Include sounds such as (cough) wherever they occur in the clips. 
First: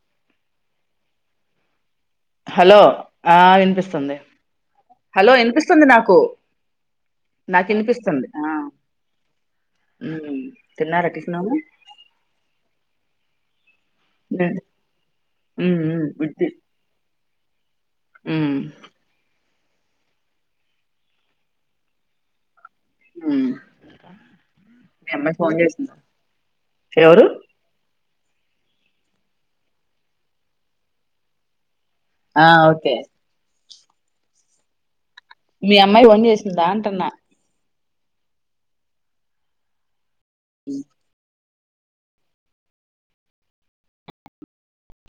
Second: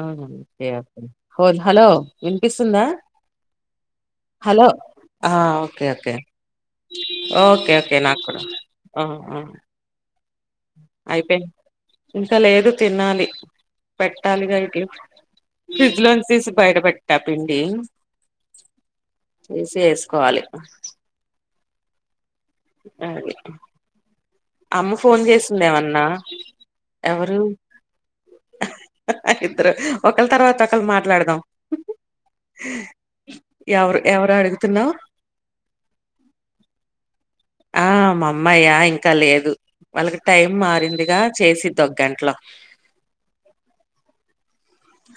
ఆ hello hello వినిపిస్తుందా ఆ వినిపిస్తుంది హలో హలో వినిపిస్తుంది ఓకే నాకు ఓకే నాకు ఓకే ఓకే వినిపిస్తుంది నాకుడ ఆ ఉమ్ తిన్నారా టిఫిను అయిపోయి ఇంకా లేదు తినాలి పెట్టాలి ఉమ్ టి ఉమ్ ఫ్రిడ్జ్ లోని తీసి బయటపట్ట ట్టపిిండి ఆ చేసి వేసుకోవాలి అ ఉమ్ అమ్మ మీ ఫోన్ అమ్మాయి చేసిందా చేసిందేమన్నా ఎవరు ఇద్దరు ఒకళ తర్వాత ఒకళ మాట్లాడదాం ఆ ఓకే ఎవరు ఎవరు అడుగుతున్నావు మీ అమ్మాయి ఫోన్ చేసిందా అంటున్నా ఆ మామ్మాయ ఇంకా లేదు వాళ్ళకి టైం మారిందిగా చేసింది దగట్లా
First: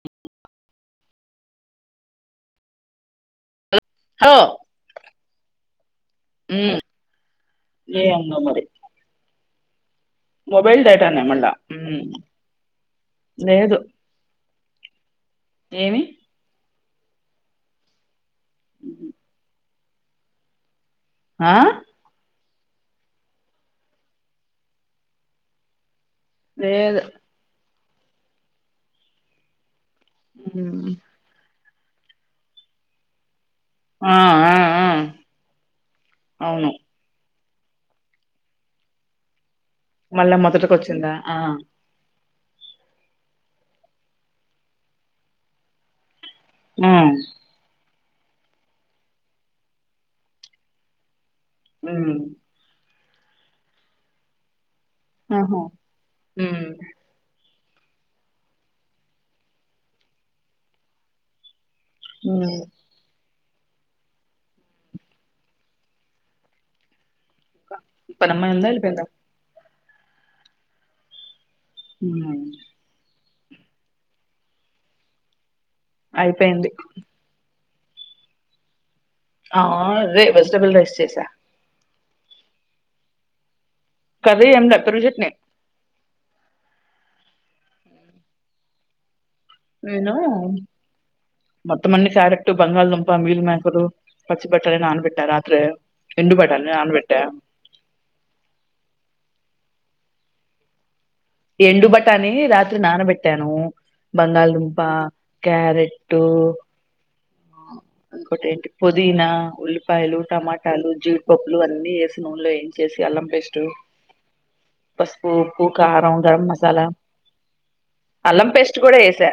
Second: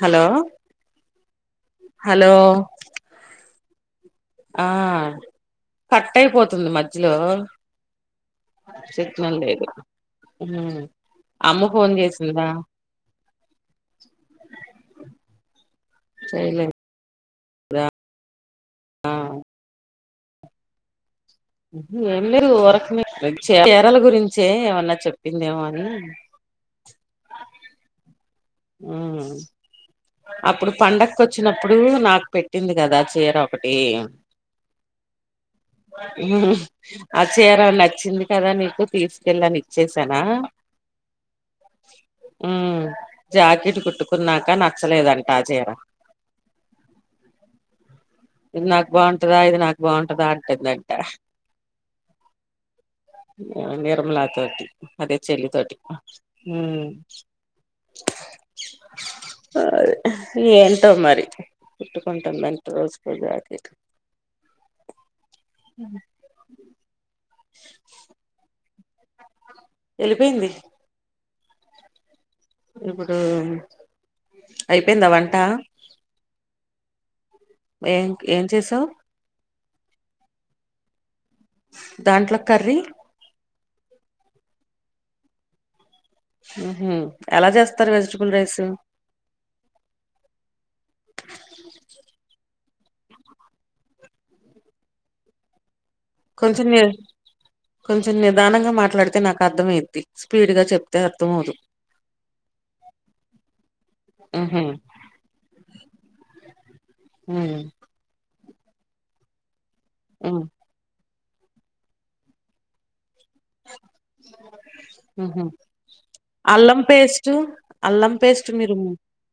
హలో హలో హలో ఆ కట్ అయిపోతుంది ఉమ్ మధ్యలో ఏందో మరి చిట్నం లేదు మొబైల్ డేటానే మళ్ళా అమ్మ ఫోన్ చేసిందా లేదు ఏమి చేయలేదు ఆ ఆ ఏం మీరు వరక మీ చీరల గురించే ఏమన్నా చెప్పిందేమో అని లేేదు అప్పుడు ఉమ్ పండకు వచ్చినప్పుడు నాకు పెట్టింది కదా చీర ఒకటి ఆ ఆ ఆ అవును చేయరని నచ్చింది కదా నీకు తీసుకెళ్ళి మళ్ళా మొదటకొచ్చిందా ఆ ఉ జాకెట్ కుట్టుకున్నాక నచ్చలేదంట ఆ చేర ఆ ఇది నాకు బాగుంటదా ఇది నాకు బాగుంటదా అంటుందంట హ నిర్మలా తోటి అదే చెల్లి ఆహా తోటి ఉమ్ అ ఏంటో మరి కుట్కంటంద ఉమ్ ఎంత రోజకుజ ఇప్పు నమ్మ ఎందాపోందా వెళ్ళిపోయింది ఉ ఇప్పుడు అయిపోయిందా వంట అయిపోయింది ఏం ఏం చేసావు ఆ రే వెజిటబుల్ రైస్ చేసా దాంట్లో కర్రీ కథ ఎంట త్రిం చెట్నే హ ఎలా చేస్తారు వెజిటబుల్ రైస్ నేను మత్త మన్ని సార ఇటు బంగాారుళ దంపా మీల్ మ్యాకరు పచ్చి బట్టల అన్బట్టారు రాత్రే ఎండు కొంచెం బటాని ని నానబెట్టా కొంచెం నిదానంగా మాట్లాడితే నాకు అర్థంయిద్ది స్పీడ్ గా చెప్ ఎండు బట్టాని రాత్రి నానబెట్టాను బంగాళదుంప క్యారెట్ హ ఒకటి ఏంటి పుదీనా ఉల్లిపాయలు టమాటాలు జీడిపప్పులు అన్నీ వేసిన నూలో ఏం చేస ఎలా పసిట్టు పసుపు ఉప్పు కారం గరం అల్లం మసాలా పేస్ట్ అల్లం పేస్ట్ కూడా వేసా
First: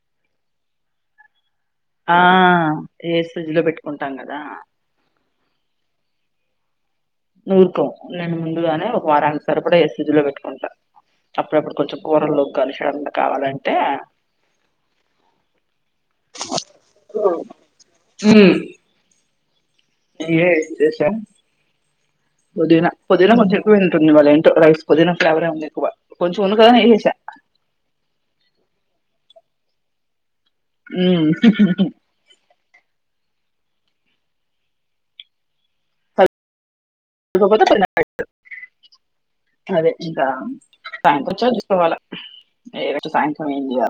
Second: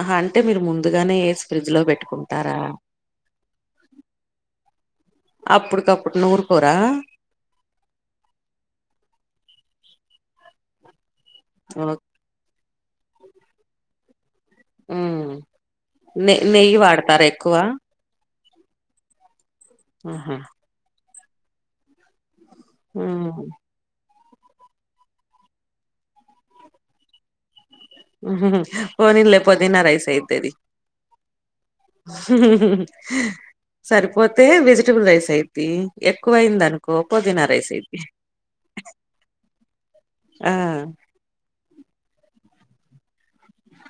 ఆహ అంటే మీరు ముందుగానే ఫ్రిడ్జ్ లో పెట్టుడి ఆ ఏ సజ్ లో పెట్టుకుంటాం కదా అప్పుడుక అప్పుడు నూఊరు పోరా నూరుకో నేను ముందుగానే ఒక వారానికి సారి కూడా ఎస్జ్ లో పెట్టుకుంటాను అప్పుడప్పుడు కొంచెం కూరల్లో కలిచడం కావాలంటే నె నెయ్యి వాడతారా ఎక్కువ త ఆహా ఏ వి శేషా పుదీనా పుదీనా మ్మ్ కొంచెం ఎక్కువే ఇవాళ్ళ ఏంటో రైస్ పుదీన ఫ్లేవరే ఉంది ఎక్కువ కొంచెం ఉంది కదా నీలేసా ఓన్ ఇల్లే పుదీనా రైసా ఇద్దేరి ఉమ్ సరిపోతే వెజిటబుల్ రైస్ అయిత ఎక్కువ అయిందినుకో కోకో దిన సరిపోకపోతే రైస్ పైన ఇది పెట్టు. అదే ఇంకా సా్యాంక వ చ తీసుకోవాలా ఏ సాయక్రం ఏడి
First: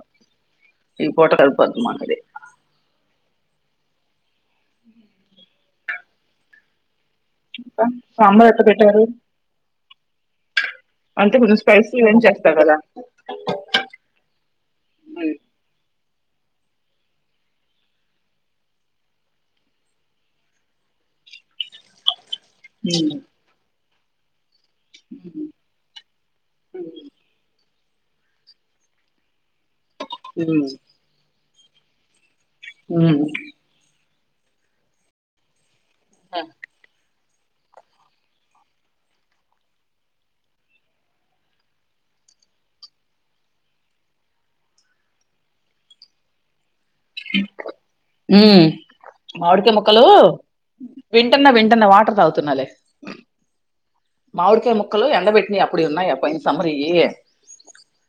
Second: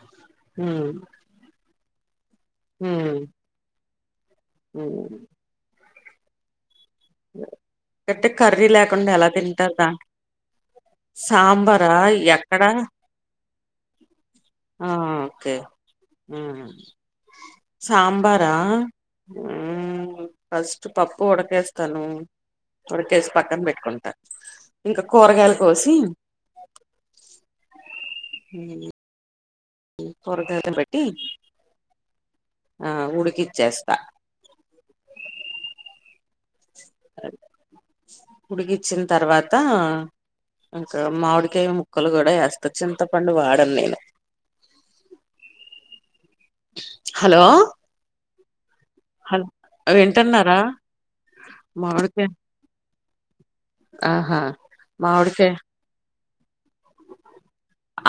ఈ పోట కలిపతు మ హ ఉ ఇంకా పెతే సాంబార్ ఎట్లా కర్రీ పెట్టారు లేకుం ండలా తిట త అంటే కొంచెం సాంబార స్పైసీ ఏం చేస్తా ఎక్కడా కదా ఆ ఓకే సాంబారా హ ఫస్ట్ పప్పు వడకేస్త తను తోడ ఉమ్ కేసు పక్కన పెట్టుకుంటాను ఇంకా కూరగాయలు కోసి పొరద ఉమ్ పెట్టి ఆ ఉమ్ ఉడికిచ్చేస్తా ఆ ఉడికిచ్చిన తర్వాత ఇంకా మామిడికాయ్య ముక్కలు కూడా వేస్తా చింతపండు వాడను నేను హలో హ్మ్మ్ హలో మామిడికాయ ముొక్కలు వింటున్నారా వింటన్నా వింటన్నా వాటర్ మామిడికాయ తాగుతున్నాలి ఆహా మామిడికాయ ముక్కలు ఎండ మామిడికాయ వెట్నిి అప్పుడు ఉన్నా ఎయా పైైన సమ్మరి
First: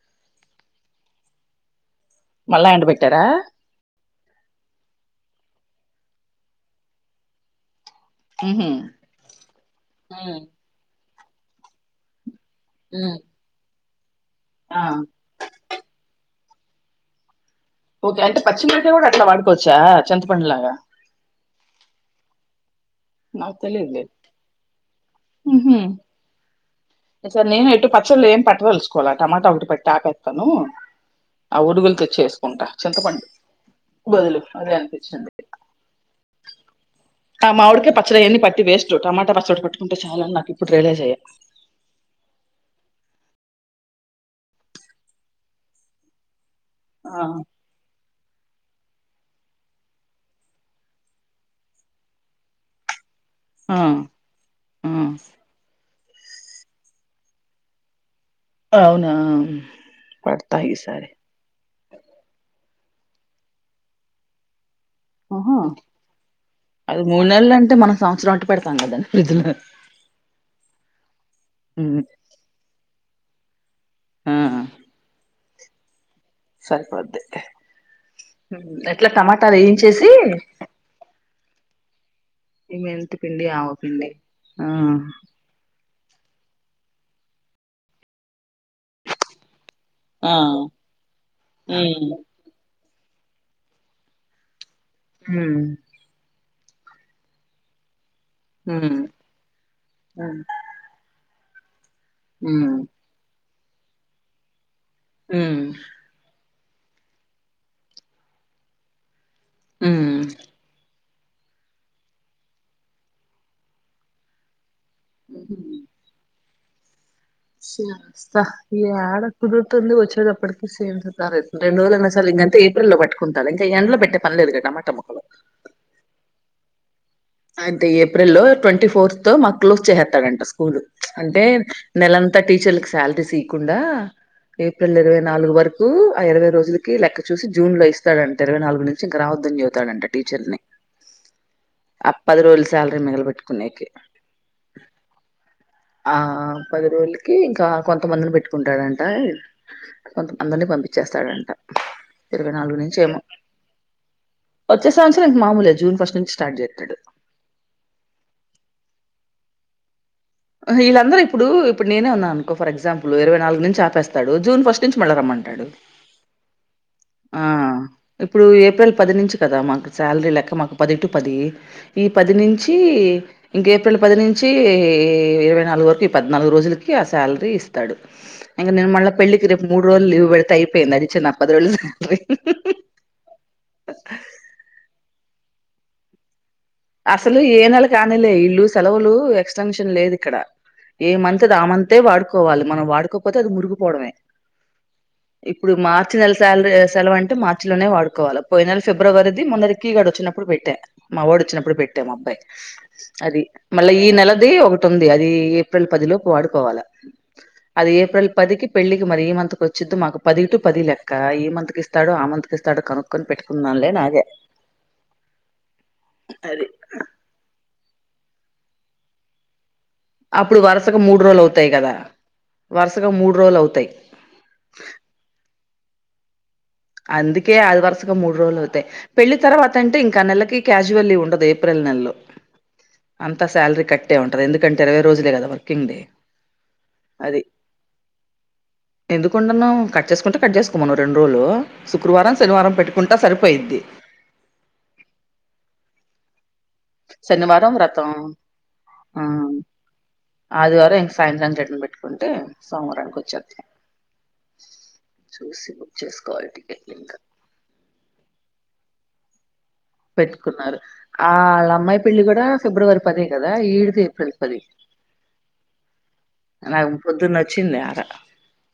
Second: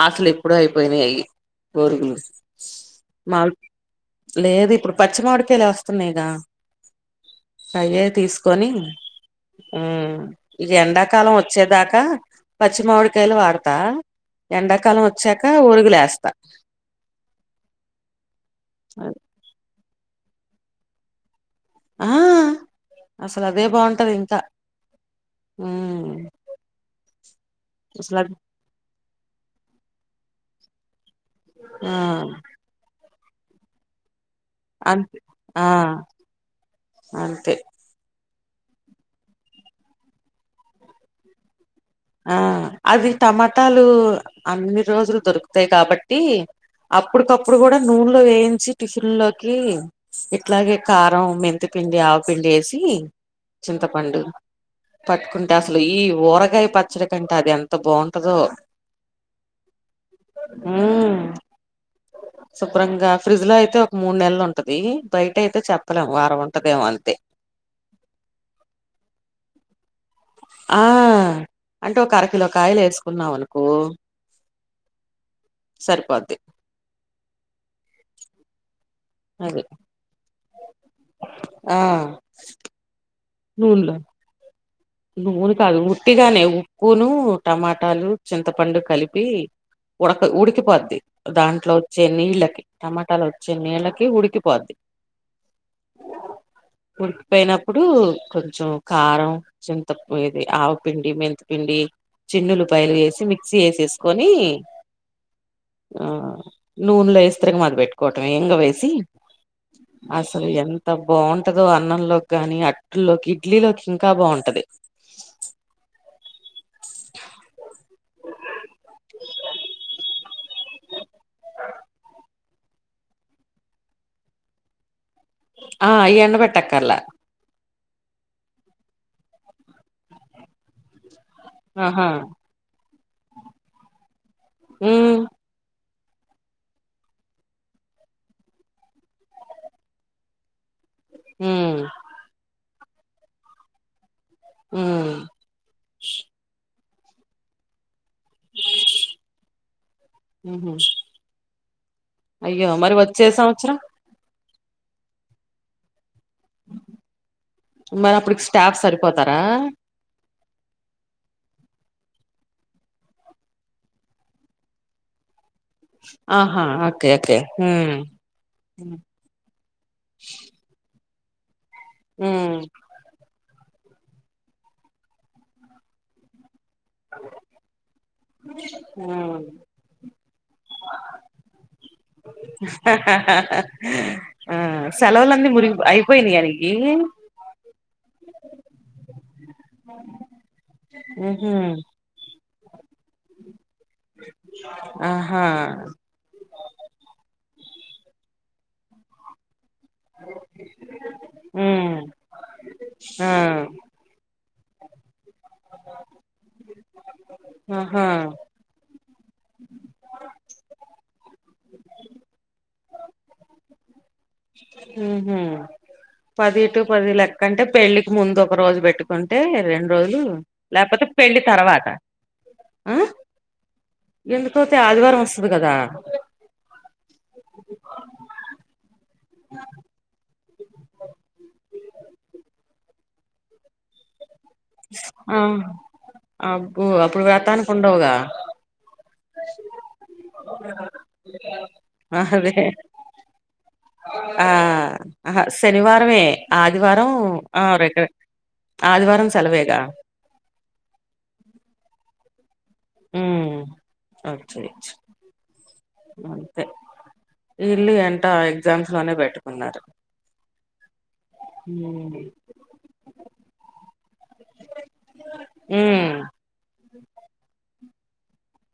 అసలు ఎప్పుడో అయిపోయినాయ్ అయి పోరుగులు మళ్ళా ఎండబెట్టారా మావి లేదు ఇప్పుడు పచ్చిమవిడికి లే వస్తున్నాయ్ గా అయ్యే ఉహు తీసుకొని హుమ్ ఉమ్ ఇగ ఎండాకాలం వచ్చేదాకా ఉమ్. పశ్చిమవిడికాయలు వాడుత ఆ ఎండాకాలం వచ్చాక వోరుగులేస్తా ఓకే అంటే పశ్చిమడికాయ కూడా అట్లా వాడుకోవచ్చా చింత పండులాగా ఆ అసలు నాకు అదే తెలియదులే బాగుంటది ఇంకా మ్ ఇసారి నేను ఎట్టు పచ్చలేం పట్టదలుచుకోల టమాట ఒకటి పట్టి ఆపెత్తాను ఆ ఓరుగులుతో చేసుకుంట చింతపండ్ బదులు అదే అంతే అనిపిచ్చింది ఆ ఆ అంతే మావిడికాయ్ అయన్ని పట్టి వేస్టు టమాట రసం ఓటి పట్టుకుంటే చాలని నాకు ఇప్పుడు రీలైజ్ అయ్యా ఆ అది టమాటాలూ అన్ని రోజులు దొరుకుతాయి కాబట్టి అప్పుడుకప్పుడు గూడ నూన్ ట్లో వేయించి టిఫిన్ లోకీ ఇట్లాగే కారం మెంతుపిండి ఆవుపిండి ఏసీ ఆ చింతపండు పట్టుకుంటే అసలు ఈ ఊరగాయ్ పచ్చడి కంటే అది ఎంత బావ్ అవునా అ పెడుతా ఈసారి ఉమ్ శుభ్రంగా ఫ్రిడ్జ్లో అయితే ఒక మూడ్ నెళ్ళు ఉంటది బయట అహా అయితే చెప్పలేం వారం ఉంటదేమో అది అంతే మూడు నెలలు అంటే మనం సంవత్సరం వట్ పెడతాం గదన్ని ఫ్రిడ్జ్లహ ఆ అంటే ఒక అరకిలో కాయలు ఏసుకున్నావ్ అనుకో ఆ సరిపోద్ సరిపోద్ది ట్లా టమాటాల్ అది ఏయించేసీ ఆ ఈ మెంతి పిండి ఆవ పిండి ఆ నూను కాదు ఉట్టిగానే ఉప్పూనూ టమాటాలు చింతపండు కలిపీ ఆ ఉడకద్ ఉడికిపోద్ది దాంట్లో వచ్చే ఉమ్ నీళ్ళకి టమాటాల్ ఒచ్చే నీళ్ళకి ఉడికిపోద్ది హుమ్ ఉడికిపోయినప్పుడు కొంచెం ఉమ్ కారం చింతప్ ఇది ఆవు పిండి మెంత్ పిండీ ఉమ్ చిన్నులుయలు ఏసి మిక్సీ యేసేసుకొనీ ఉమ్ ఆ నూన్లో ఎస్ తరుగా మారుగా పెట్టుకోటమే ఇంగువేసి అసలు ఎంత బావుబటదో అన్నంలోగ్గాని అట్లోకి ఇడ్లీలోకి ఇంకా బవ్న్ టాది ఉమ్ చేస్తా ఏడ కుదురుతుంది వచ్చేడప్పడికి (unintelligible) రెండు రోలు (unintelligible) గంతే ఏప్రిల్లో బట్టుకుంటా ఇంక ఎండ్లో పెట్టే పన్లేదుగా టమాట ముక్కలు ఆ ఇగ ఎండబెట్టక్కర్లా అయితే ఏప్రిల్ లో ట్వంటీ ఫోర్త్ తో మాకు క్లోజ్ చేసేత్తాడంట స్కూలు అంటే ఆహా నెలంతా టీచర్లకు శాలరీస్ ఈయ్యకుండా ఏప్రిల్ ఉమ్ ఇరవై నాలుగు వరుక్ కూ ఆ ఇరవై రోజులుకి లెక్క చూసి జూన్ లో ఇస్తాడంట ఇరవై నాలుగు నుంచి ఇంక రావద్దన్ జెపుతాడంట టీచర్ల ని మ్ అ ప్పది రోజుల శాలరీ మిగుల బెట్టుకోనికి మ్ ఆ పది రోలకి ఇంకా కొంతమందిని బెట్టుకుంటాడంటా కొంత అందిని ఉహు పంపించేస్తాడంట ఇరవై అయ్యో నాలుగు మరి నుంచి ఏమో వచ్చే సంవత్సరం వచ్చే సంవత్సరం ఇంక మామూలే జూన్ ఫస్ట్ నుంచి స్టార్ట్ చేస్తాడు మరి అప్పుడుకి స్టాఫ్ సరిపోతారా ఈళ్ళందరూ ఇప్పుడూ ఇప్పుడు నేనే ఉన్నా అనుకో ఫర్ ఎగ్జాంపులు ఇరవై నాలుగు నుంచి ఆపేస్తాడు జూన్ ఫస్ట్ నుంచి మళ్ళ రమ్మంటాడు ఆహా అ ఆ ఇప్పుడు ఏప్రిల్ పది నుంచి కదా మాకు శాలరీ లెక్క మాకు పది టూ పదీ ఈ పది ఉమ్ నించీ ఇంక ఏప్రిల్ పది నించీ ఈ ఇరవై నాలుగు వరకు ఈ పద్నాలుగు రోజులు ఆ శాలరీస్తాడు ఇంక నేను మళ్ళ ప ఉమ్ పెళ్లికి రేపు మూడు రోజులు లీవ్ పెడితే అయిపోయింది అడి చిప్పది రోజులు ఆ సెలవులన్నీ మురిగి అయిపోయినాయి అని అసలు ఏ నెలకు ఆనేలే ఇల్లు సెలవులు సంక్షేన్ లేదు ఇక్కడ ఏ మంత్ది ఉహు ఆ మాంతే వాడుకోవాలి మనం వాడుకోకపోతే అది మురుగు పోడమే ఆహా ఇప్పుడు మార్చి నెల శాలరీ సెలవు అంటే మార్చి లోనే వాడుకోవలే పోయి నెల ఫిబ్రవరిది మొన్న రిక్కీగాడు వచ్చినప్పుడు పెట్ట మా వాడు వచ్చినప్పు ఇప్పుడు ఉమ్ పెట్టా మా అబ్బాయి ఆ అది మళ్ళా ఈ నెలది ఒక ఉంది అది ఏప్రిల్ పది లోపు వాడుకోవాల అది ఆహా ఏప్రిల్ పది కీ పెళ్ళి మరి ఈ మంత్కి వచ్చిద్ మాకు పది టు పది లెక్క ఈ మంత్కి ఇస్తాడు ఆ మంతి ఇస్తాడు కనుక్కొని పెట్టుకుందాంలే అని ఆగా ఉహు పది అది టు పది లెక్క అంటే పెళ్లికి ముందు ఒక రోజు పెట్టుకుంటే రెండు రోజులు అప్పుడు వరుసగా లేకపోతే మూడు పెళ్లి రోజులు అవుతాయి తర్వాత కదా ఆ వరుసగా మూడు రోజులు అవుతాయి ఎందుకతే ఆదివారం వస్తది కదా అందుకే అది వరుసగా మూ రోల్ అవుతాయి పెళ్లి తర్వాత అంటే ఇంకా ఆ నెలకి క్యాజువల్ ఉండదు ఏప్రిల్ నెలలో అంతా సాలరీ కట్టే ఉం ఎందుంటే ఇరవై రోజులే ఆ కదా వర్కింగ్ డే అబ్బో అప్పుడు అది వ్రతానికి ఉండవుగా ఎందుకుండను కట్ చేసుకుంటే కట్ చేసుకోమను రెండు రోజులు శుక్రవారం అదే శనివారం పెట్టుకుంటా సరిపోయిం ఆ ఆహా శనివారంమే ఆదివారం ఆ శనివారం రెండు వ్రతం ఆ ఆదివారం సెలవేగా ఆదివారం ఇంక సాయంత్రానికి రిటర్న్ పెట్టుకుంటే సోమవారానికి ఉమ్ వచ్చేస్తాం చూసి చేసుకోవాలి టికెట్లు ఇంకా ఇల్లు ఏంటో ఎగ్జామ్స్ లోనే పెట్టు పెట్టుకున్నారు ఆళ్ళ అమ్మాయి ఉమ్ పెళ్లి కూడా ఫిబ్రవరి పదే కదా ఈడిది పది పది ఉమ్ నాకు పొద్దున్న వచ్చింది ఆరా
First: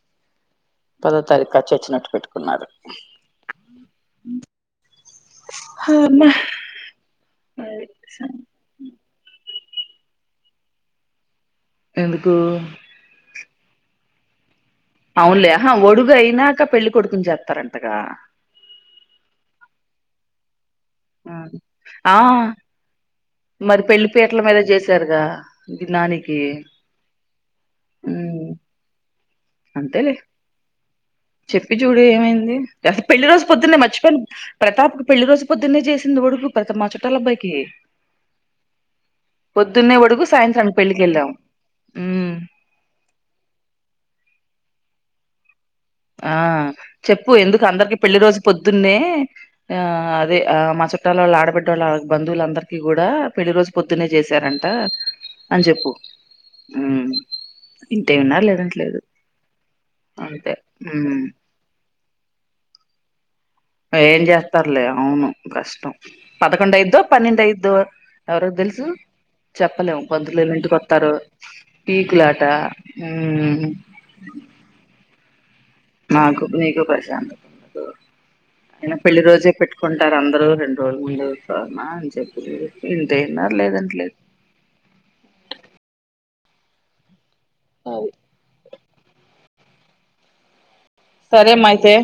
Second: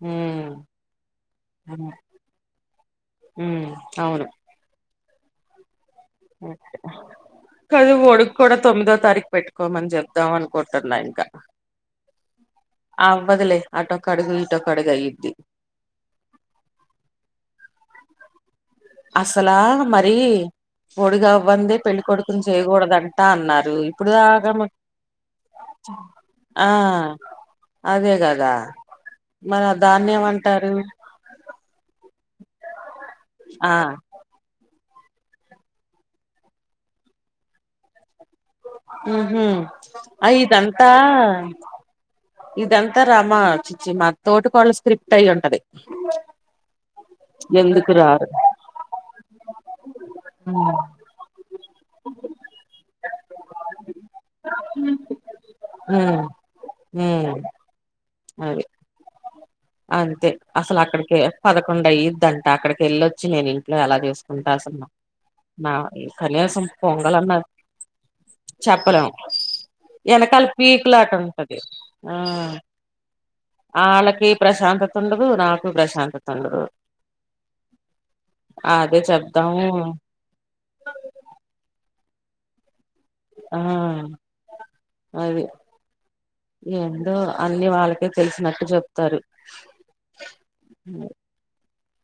ఉమ్ పదో తారీఖు అచ్చొచ్చినట్టు పెట్టుకున్నారు ఉమ్ అవును హమ్మా! అది కదు ఒడుక్ సంగతి. కూడా తొమ్మిదో తారీఖు పెట్ మని చెబుదాం అనుకుంటున్నా ఇంకా ఎందుకు ఆటో కడుగు అవునులే ఆహా ఒడుగు అయినాక పెళ్లి కొడుకుని చేస్తారంటగా అస్సలా మరి ఒడిగా ఆ అవ్వందే పెళ్లి ఆ, కొడుకుని చేయకూడదంటా అన్నారు మరి పెళ్లి ఇప్పుడు పీటల దాకా మీద చేసారుగా నానికి ఆ అదే ఉమ్ కదా మరి అంతేలే దాన్నేమంటారు చెప్పి చూడు ఏమైంది పెళ్లి రోజు ఆ పొద్దున్నే మర్చిపోయను ప్రతాప్ పెళ్లి రోజు పొద్దున్నే చేసింది ఒడుగు ప్రత మా చుట్టాల అబ్బాయికి ఉహు సాయంత్రానికి అయిదంతా పెళ్ళికి వెళ్ళాం ఉమ్ ఇదంతా రమ చిచ్చి మా తోటి కోడలు స్క్రిప్ట్ అయ్యి ఉంటది ఆ చెప్పు ఎందుకు అందరికి పెళ్లి రోజు పొద్దున్నే ఆ అదే ఉ ఆ మ చుట్టాల ఆడబడ్డ వాళ్ళ బంధువులందరికీ కూడా పెళ్లి రోజు పొద్దునే చేశారంట అని చెప్పు ఉమ్ న్నారు లేదంటే లేదు అంతే అసలు అక్కడికి పదకొండ ఇద్దంట అక్కడికి వెళ్ళొచ్చి నేను ఇ అట్లా ఎలా ఏం చేసుకుంటారు చేస్తారులే అసన్నా అవును నా కష్టం ఈ కనీసం పదకొండు అయిద్దో పొంగలు అన్న పన్నెండు అయిద్దో ఎవరికి తెలుసు చెప్పడం చెప్పలేము వెనకాల పంతులోళ్ళు ఇంటికి పీకులాట వస్తారు ఉంటది ఆ పీకులాట ఉమ్ ఆళ్ళకి ప్రశాంతతండదు నా నాకు నీకు ప్రశాంత అయిన అదే పెళ్లి రోజే చెప్దాము పెట్టుకుంటారు అందరుూ రెండు రోజుల ముందుమా అని చెప్పిది ఇంతేన్నారు ఆ లేదం లేదు అది ఏందో అన్ని వాళ్ళకే అది తెలిసినట్టు చెప్తారు సరే మాయితే